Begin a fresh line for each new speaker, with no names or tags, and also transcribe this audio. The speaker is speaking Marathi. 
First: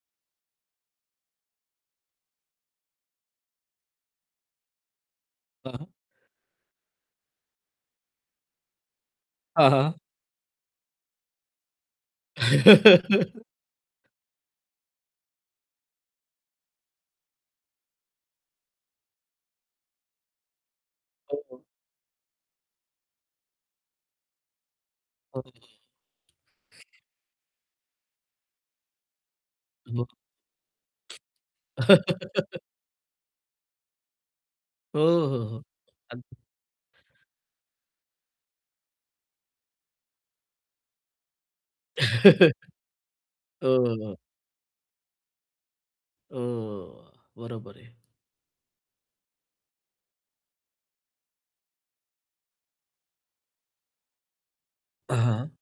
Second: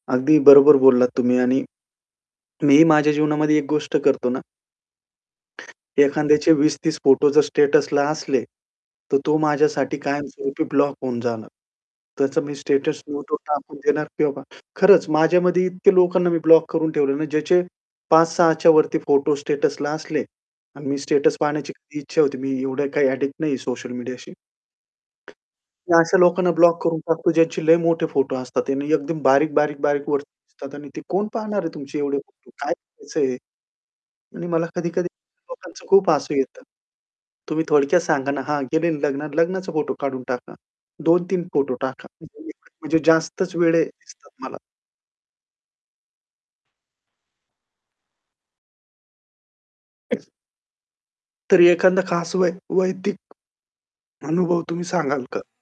अगदी बरोबर बोललात तुम्ही आणि मीही माझ्या जीवनामध्ये एक गोष्ट करतो ना.
हां.
एखाद्याचे 20-30 फोटो जर स्टेटसला असले, तर तो
हां, हां.
माझ्यासाठी कायमस्वरूपी ब्लॉक होऊन जाणार. त्याचं मी स्टेटस म्युटवर टाकून देणार किंवा खरंच माझ्यामध्ये इतक्या लोकांना मी ब्लॉक करून ठेवलं ना, ज्याचे 5-6च्या वरती फोटो स्टेटसला असले आणि मी स्टेटस
हो, हो.
पाहण्याची कधी इच्छा होती. मी एवढं काही ॲडिक्ट नाहीये सोशल मीडियाशी.
हो.
मी अशा लोकांना ब्लॉक करून टाकतो, ज्यांचे लय मोठे फोटो असतात. आणि एकदम बारीक-बारीक-बारीक वरती दिसतात आणि ते
[unintelligible]
कोण पाहणार आहे तुमचे एवढे फोटो काय करायचंय हे? आणि मला
हो,
कधी-कधी
हो, हो.
लोकांचं खूप हसू
अगदी.
येतं. तुम्ही थोडक्यात सांगा ना, हां, गेलेल लग्नात लग्नाचा फोटो काढून टाका. 2-3 फोटो टाका. [unintelligible] म्हणजे जास्तच
हो,
वेडे
हो.
दिसतात मला.
हो, बरोबर आहे.
तरी एखादा खास वै वैयक्तिक अनुभव तुम्ही सांगाल का?
हां.